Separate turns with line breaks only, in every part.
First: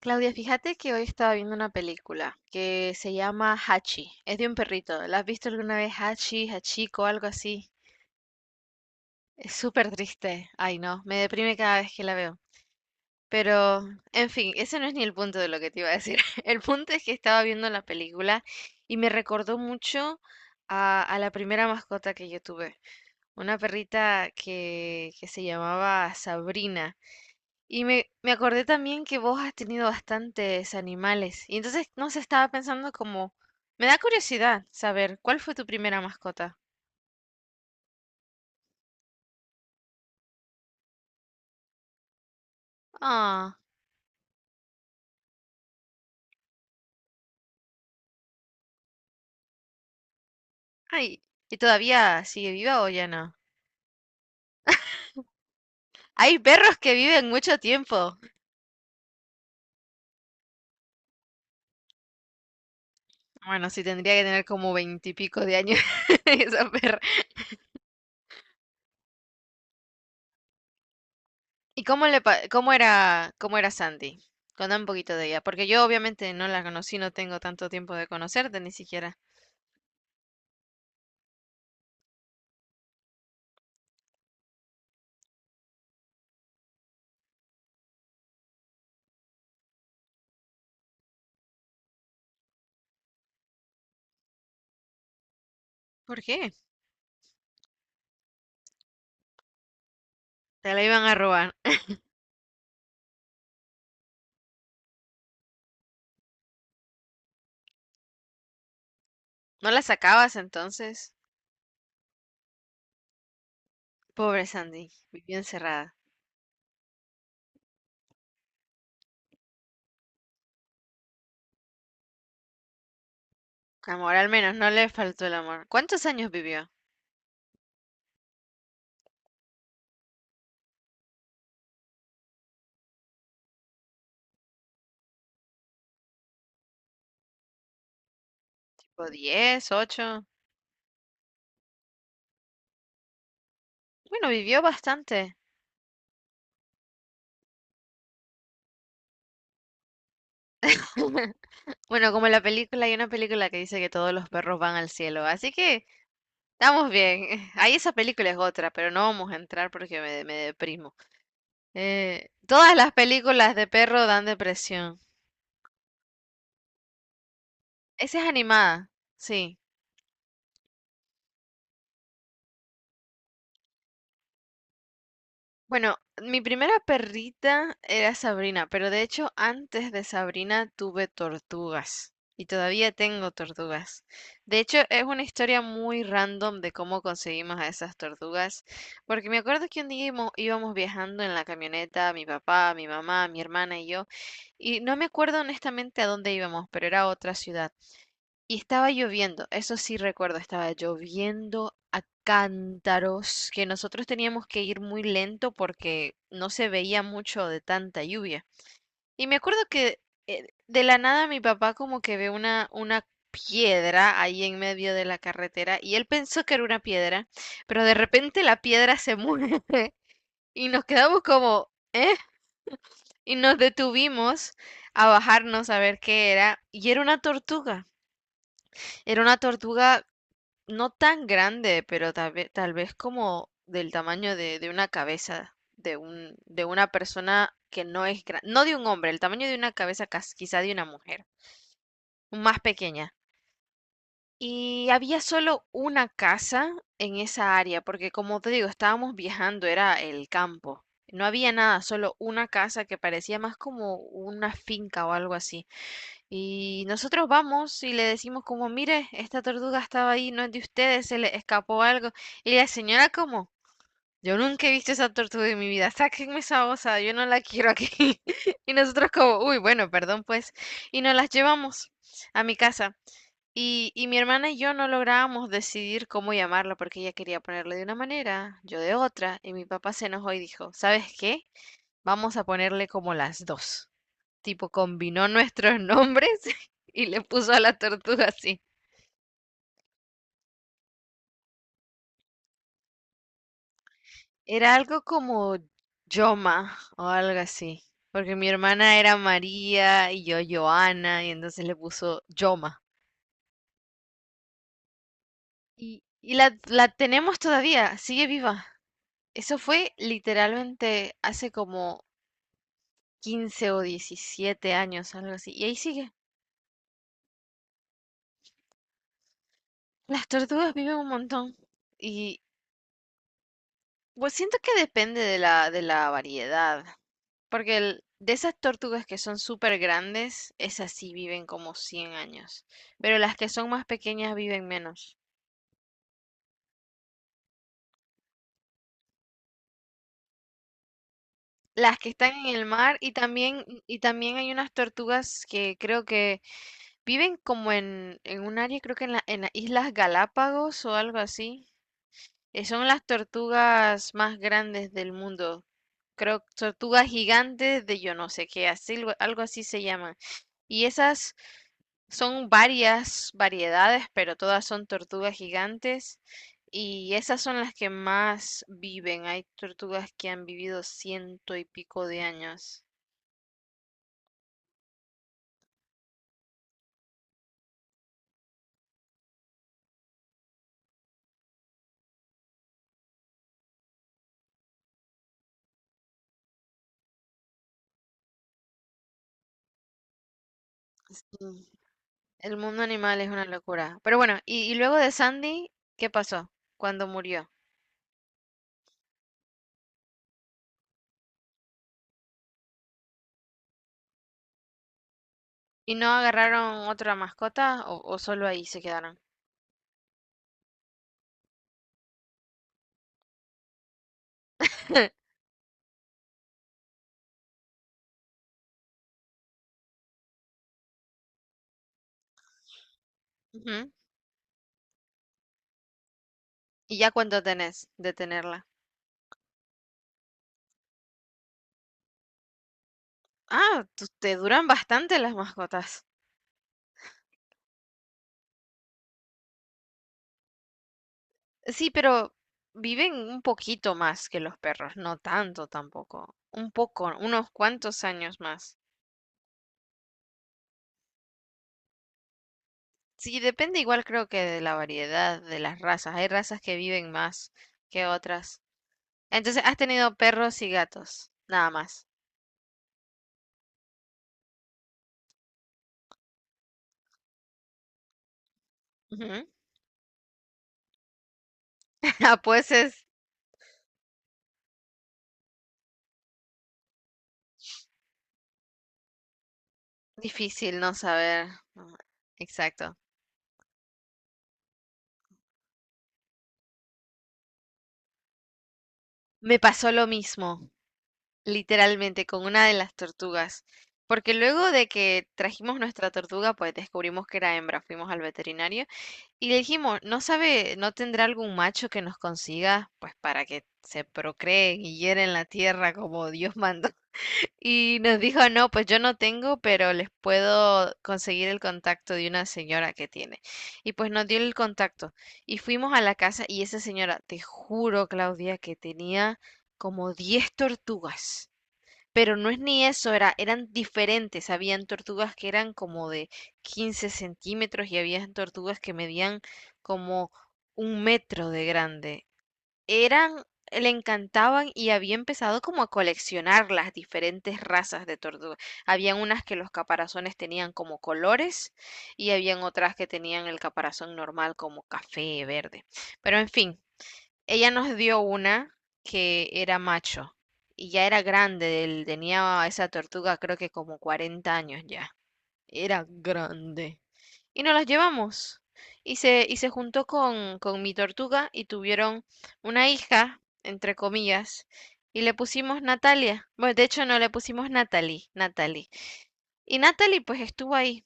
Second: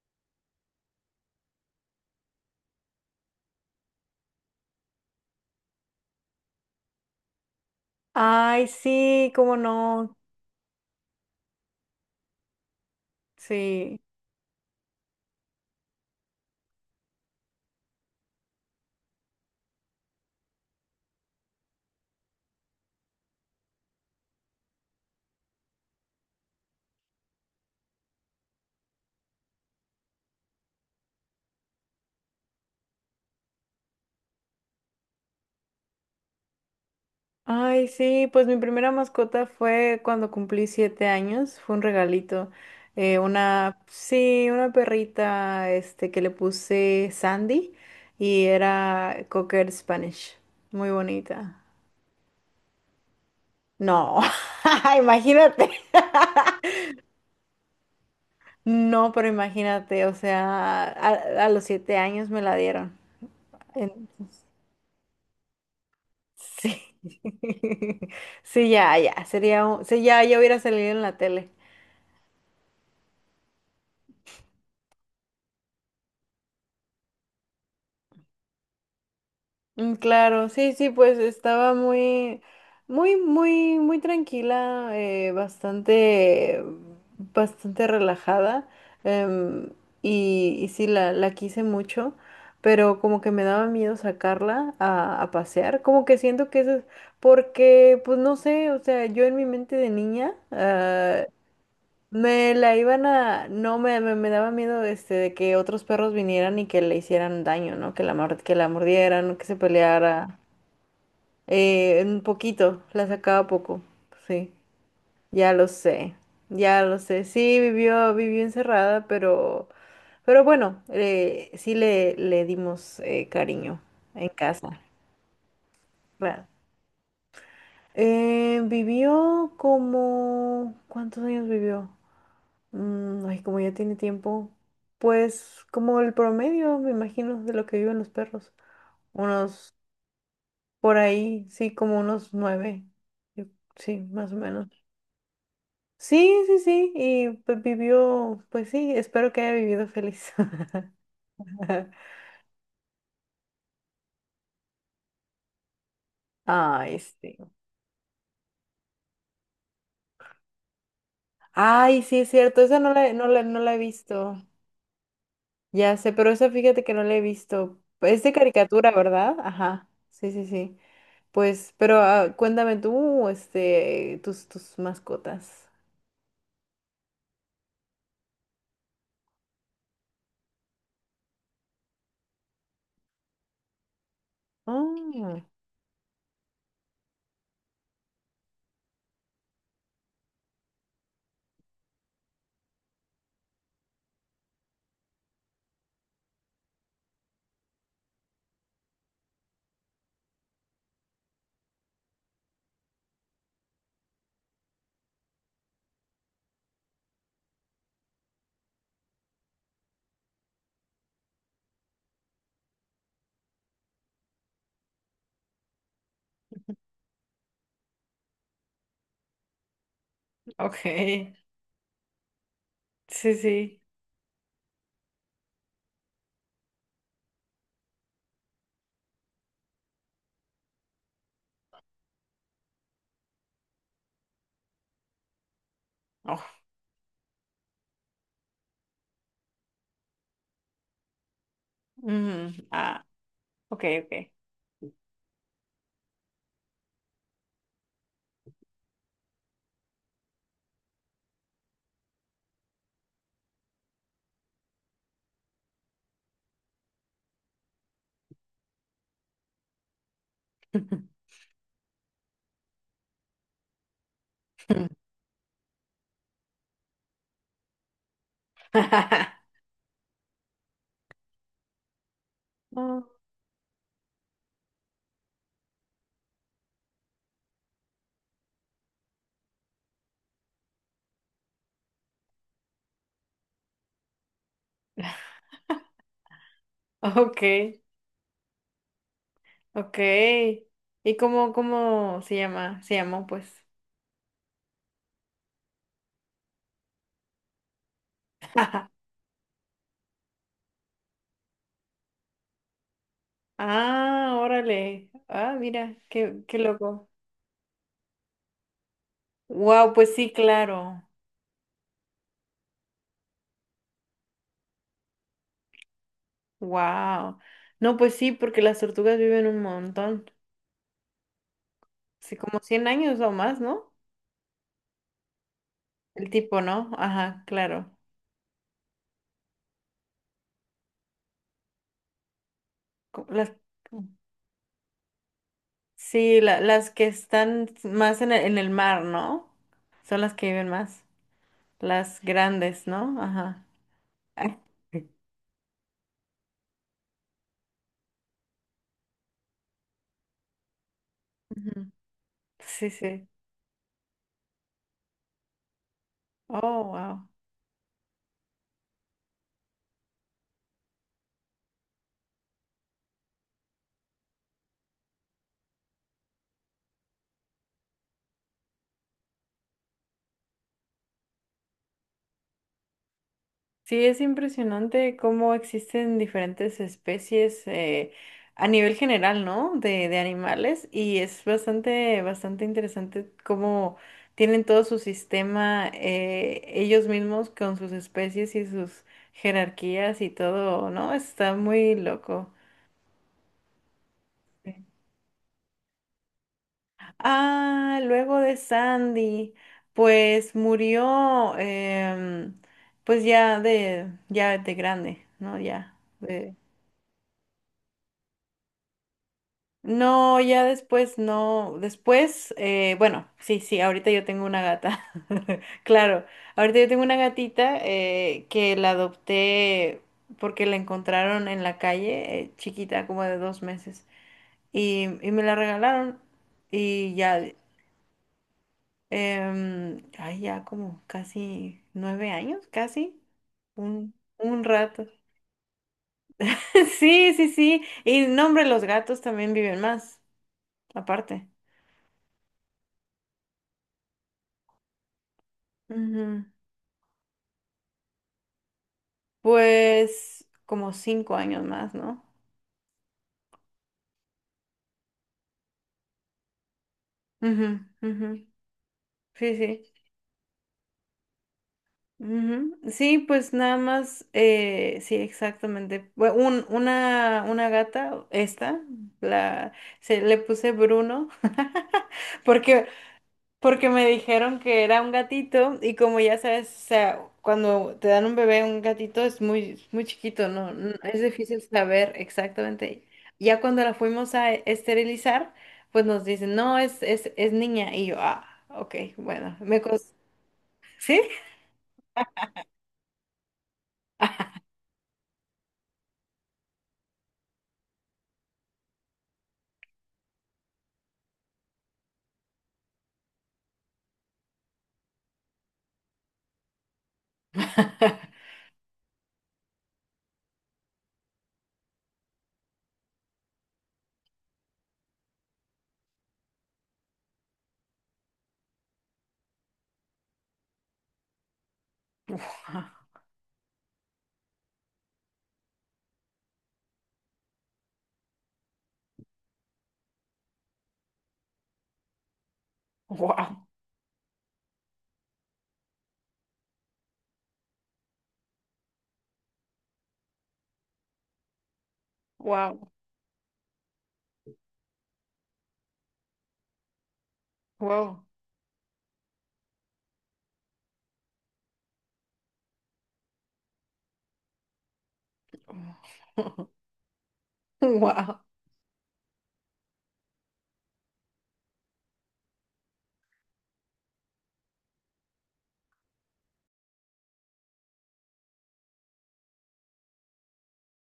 Claudia, fíjate que hoy estaba viendo una película que se llama Hachi. Es de un perrito. ¿La has visto alguna vez Hachi, Hachiko, algo así?
Ay, sí,
Es
cómo
súper
no.
triste. Ay, no, me deprime cada vez que la veo. Pero,
Sí.
en fin, ese no es ni el punto de lo que te iba a decir. El punto es que estaba viendo la película y me recordó mucho a la primera mascota que yo tuve. Una perrita que se llamaba Sabrina. Y me acordé también que vos has tenido bastantes animales. Y entonces, no sé, estaba pensando como... Me da curiosidad saber, ¿cuál fue tu primera mascota?
Ay, sí, pues mi primera mascota fue cuando cumplí 7 años. Fue un regalito.
Ah,
Una perrita, que le puse Sandy y era Cocker Spanish. Muy
ay, ¿y
bonita.
todavía sigue viva o ya no?
No, imagínate.
Hay perros que viven mucho tiempo.
No, pero imagínate, o sea, a los 7 años me la dieron.
Bueno, sí, tendría que tener como veintipico de años esa
Sí.
perra.
Sí, ya, ya. Sí, ya, ya hubiera salido en la tele.
¿Y cómo le pa- cómo era Sandy? Contá un poquito de ella, porque yo obviamente no la conocí, no tengo tanto tiempo de conocerte ni siquiera.
Claro, sí, sí, pues estaba muy tranquila, bastante relajada. em, y sí, la quise mucho, pero como que me daba miedo sacarla a pasear. Como que
¿Por
siento
qué?
que eso es porque, pues no sé, o sea, yo en mi mente de niña,
Te la iban a robar.
me la iban a, no, me daba miedo de que otros perros vinieran y que le hicieran daño, ¿no? Que la mordieran, que se
¿No la sacabas
peleara.
entonces?
Un poquito, la sacaba poco,
Pobre
sí.
Sandy, vivió
Ya lo
encerrada.
sé, ya lo sé. Sí, vivió encerrada, pero bueno, sí le dimos cariño
Amor, al
en
menos no
casa.
le faltó el amor. ¿Cuántos años
Claro.
vivió?
Vivió como, ¿cuántos años vivió? Ay, como ya tiene tiempo, pues como el promedio, me imagino, de lo que viven los perros.
¿Tipo 10,
Unos
8?
por ahí, sí, como unos nueve. yo- sí,
Bueno,
más o
vivió
menos.
bastante.
Sí, sí, sí, y pues vivió, pues sí, espero que haya vivido feliz.
Bueno, como en la película, hay una película que dice que todos los perros van al cielo, así que estamos
Ay,
bien.
sí.
Ahí esa película es otra, pero no vamos a entrar porque me deprimo.
Ay, sí, es cierto,
Todas
esa
las películas
no
de
la he
perro dan
visto.
depresión.
Ya sé, pero esa fíjate que no la he visto.
Esa
Es
es
de
animada,
caricatura, ¿verdad?
sí.
Ajá, sí, sí, sí. Pues, pero cuéntame tú, tus mascotas.
Bueno, mi primera perrita era Sabrina, pero de hecho antes de Sabrina tuve tortugas y todavía tengo tortugas. De hecho es una
Oh,
historia muy random de cómo conseguimos a esas tortugas, porque me acuerdo que un día íbamos viajando en la camioneta, mi papá, mi mamá, mi hermana y yo, y no me acuerdo honestamente a dónde íbamos, pero era a otra ciudad. Y estaba lloviendo, eso sí recuerdo, estaba lloviendo a cántaros, que nosotros teníamos que ir muy lento porque no se veía mucho de tanta lluvia. Y me acuerdo que de la nada mi papá como que ve una piedra ahí en medio de la carretera y él pensó que era una piedra, pero de repente la piedra se mueve y nos
ok,
quedamos como, y
sí,
nos
sí.
detuvimos a bajarnos a ver qué era, y era una tortuga. Era una tortuga no tan grande, pero tal vez como del tamaño de una cabeza, de
Oh,
de una persona que no es grande, no de un hombre, el tamaño de una cabeza quizá de una mujer,
mm,
más
ah,
pequeña.
ok, ok.
Y había solo una casa en esa área, porque como te digo, estábamos viajando, era el campo. No había nada, solo una casa que parecía más como una finca o algo así. Y nosotros vamos y le decimos como, mire, esta tortuga estaba ahí, no es de ustedes, se le escapó algo. Y la señora como, yo nunca he visto esa tortuga en mi vida, sáquenme esa osa, yo no la quiero aquí. Y nosotros como, uy, bueno, perdón pues. Y nos las llevamos a mi casa.
Oh.
Y mi hermana y yo no lográbamos decidir cómo llamarla porque ella quería ponerle de una manera, yo de otra. Y mi papá se enojó y dijo, ¿sabes qué? Vamos a ponerle como las dos, tipo combinó nuestros nombres y le
Ok,
puso a la tortuga así.
ok. Cómo se llama? Se llamó, pues.
Era algo como Yoma o algo así, porque mi hermana era María y yo Joana y entonces le puso Yoma.
Ah, órale. Ah, mira,
Y, y la,
qué
la
loco.
tenemos todavía, sigue viva. Eso fue
Wow, pues sí, claro.
literalmente hace como 15 o 17 años, algo así. Y ahí sigue.
Wow. No, pues sí, porque las tortugas viven un montón.
Las tortugas viven un montón.
Sí,
Y
como 100 años o más, ¿no?
pues siento que depende de la
El tipo,
variedad,
¿no? Ajá,
porque
claro.
el- de esas tortugas que son súper grandes, esas sí viven como 100 años, pero
Co-
las que
Las,
son más pequeñas viven menos.
sí, las que están más en en el mar, ¿no? Son las que viven más.
Las que
Las
están en el
grandes,
mar
¿no? Ajá.
y también hay
Ah,
unas tortugas que creo que viven como en, en un área, creo que en las Islas Galápagos o algo así.
ujú.
Son
Sí,
las
sí.
tortugas más grandes del mundo. Creo
Oh,
tortugas
wow.
gigantes de yo no sé qué, así, algo así se llaman. Y esas son varias variedades, pero todas son tortugas gigantes. Y esas son las que más viven. Hay tortugas que han vivido ciento y pico de años.
Sí, es impresionante cómo existen diferentes especies a nivel general, ¿no? De animales y es bastante interesante cómo tienen todo su sistema ellos mismos con sus especies y sus jerarquías y todo, ¿no? Está
Sí.
muy loco.
El mundo animal es una locura. Pero bueno, y
Sí.
luego de Sandy, ¿qué pasó cuando murió?
Ah, luego de Sandy, pues murió, pues ya de grande, ¿no?
¿Y
Ya.
no agarraron otra mascota o solo ahí se quedaron?
No, ya después no. Después, bueno, sí, sí, ahorita yo tengo una gata. Claro, ahorita yo tengo una gatita que la adopté porque la encontraron en la calle, chiquita, como de dos
Ujú.
meses. Y me la regalaron.
¿Y ya
Y ya,
cuánto tenés de tenerla?
ay, ya como casi 9 años, casi.
Ah, tu-
Un,
te
un
duran
rato.
bastante las mascotas.
Sí, sí, sí. Y nombre, los gatos también viven más, aparte.
Sí, pero viven un poquito más que los perros, no tanto tampoco,
Ujú.
un poco, unos cuantos años más.
Pues como 5 años más, no.
Sí, depende igual creo que de la variedad de las razas. Hay razas que viven más
Ujú,
que
ujú.
otras.
Sí,
Entonces, has
sí.
tenido perros y gatos, nada más.
Ujú. Sí, pues nada más, sí, exactamente. Una gata,
Ujú.
la, le puse Bruno,
Ah, pues
porque
es
porque me dijeron que era un gatito y como ya sabes, o sea, cuando te dan un bebé, un gatito es muy chiquito, ¿no?
difícil no
N- es
saber.
difícil
¿No?
saber
Exacto.
exactamente. Ya cuando la fuimos a esterilizar, pues nos dicen, no, es niña. Y yo, ah, ok, bueno,
Me
me
pasó lo
costó.
mismo,
¿Sí?
literalmente, con una de las tortugas. Porque luego de que trajimos nuestra tortuga, pues descubrimos que era hembra. Fuimos al veterinario y le dijimos, ¿no sabe, no tendrá algún macho que nos consiga, pues para que se procreen y hieren la tierra como Dios mandó? Y nos dijo, no, pues yo no tengo, pero les puedo conseguir el contacto de una señora que tiene. Y pues nos dio el contacto. Y fuimos a la casa y esa señora, te juro, Claudia, que tenía como 10 tortugas. Pero no es ni eso, era, eran diferentes. Habían tortugas que eran como de 15 centímetros y había tortugas que medían como un metro de grande. Eran,
Wow,
le encantaban y había empezado como a coleccionar las diferentes razas de tortugas. Habían unas que los caparazones tenían como colores y habían
wow,
otras que tenían el caparazón normal como café, verde. Pero en fin, ella nos dio
wow.
una que era macho y ya era grande, él tenía esa tortuga creo que como 40 años ya, era grande. Y nos las
Wow.
llevamos y y se juntó con mi tortuga y tuvieron una hija, entre comillas, y le pusimos Natalia. Bueno, de hecho no le pusimos Natalie, Natalie. Y Natalie pues estuvo ahí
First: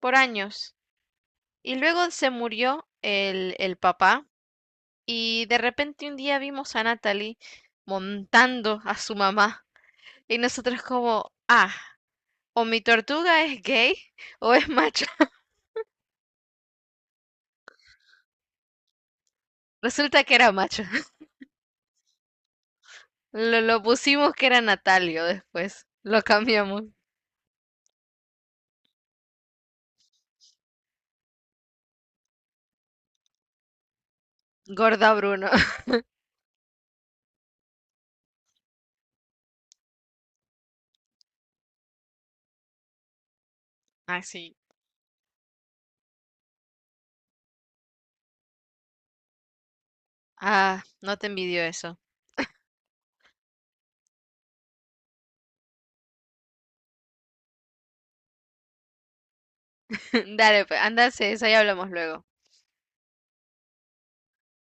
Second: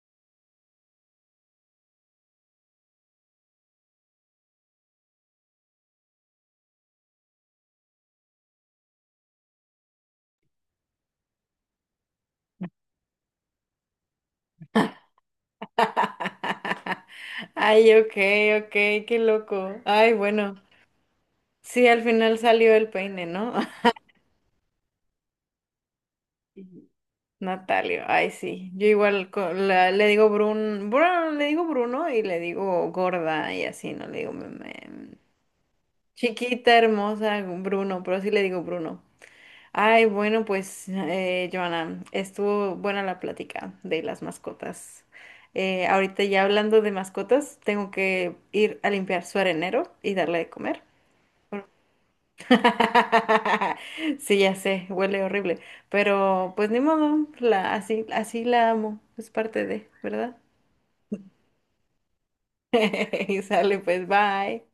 por años y luego se murió el papá. Y de repente un día vimos a Natalie montando a su mamá. Y nosotros como, ah, o mi tortuga es gay o es macho.
Ay, ok, ok, qué loco. Ay,
Resulta que era
bueno.
macho.
Sí, al final salió el peine, ¿no?
Lo pusimos que era Natalio después. Lo cambiamos.
Ujú. Natalia, ay sí, yo igual le digo Bruno, le digo Bruno y le digo gorda y así, no le digo
Gorda Bruno.
chiquita, hermosa, Bruno, pero sí le digo Bruno. Ay, bueno, pues Joana, estuvo buena la plática de las
Ah, sí.
mascotas. Ahorita ya hablando de mascotas, tengo que ir a limpiar su arenero y darle de comer.
Ah, no te envidio eso.
Sí, ya sé, huele horrible, pero pues ni modo, la, así, así la amo, es parte de, ¿verdad?
Dale, pues, ándase, eso ya hablamos luego.
Y sale, pues, bye.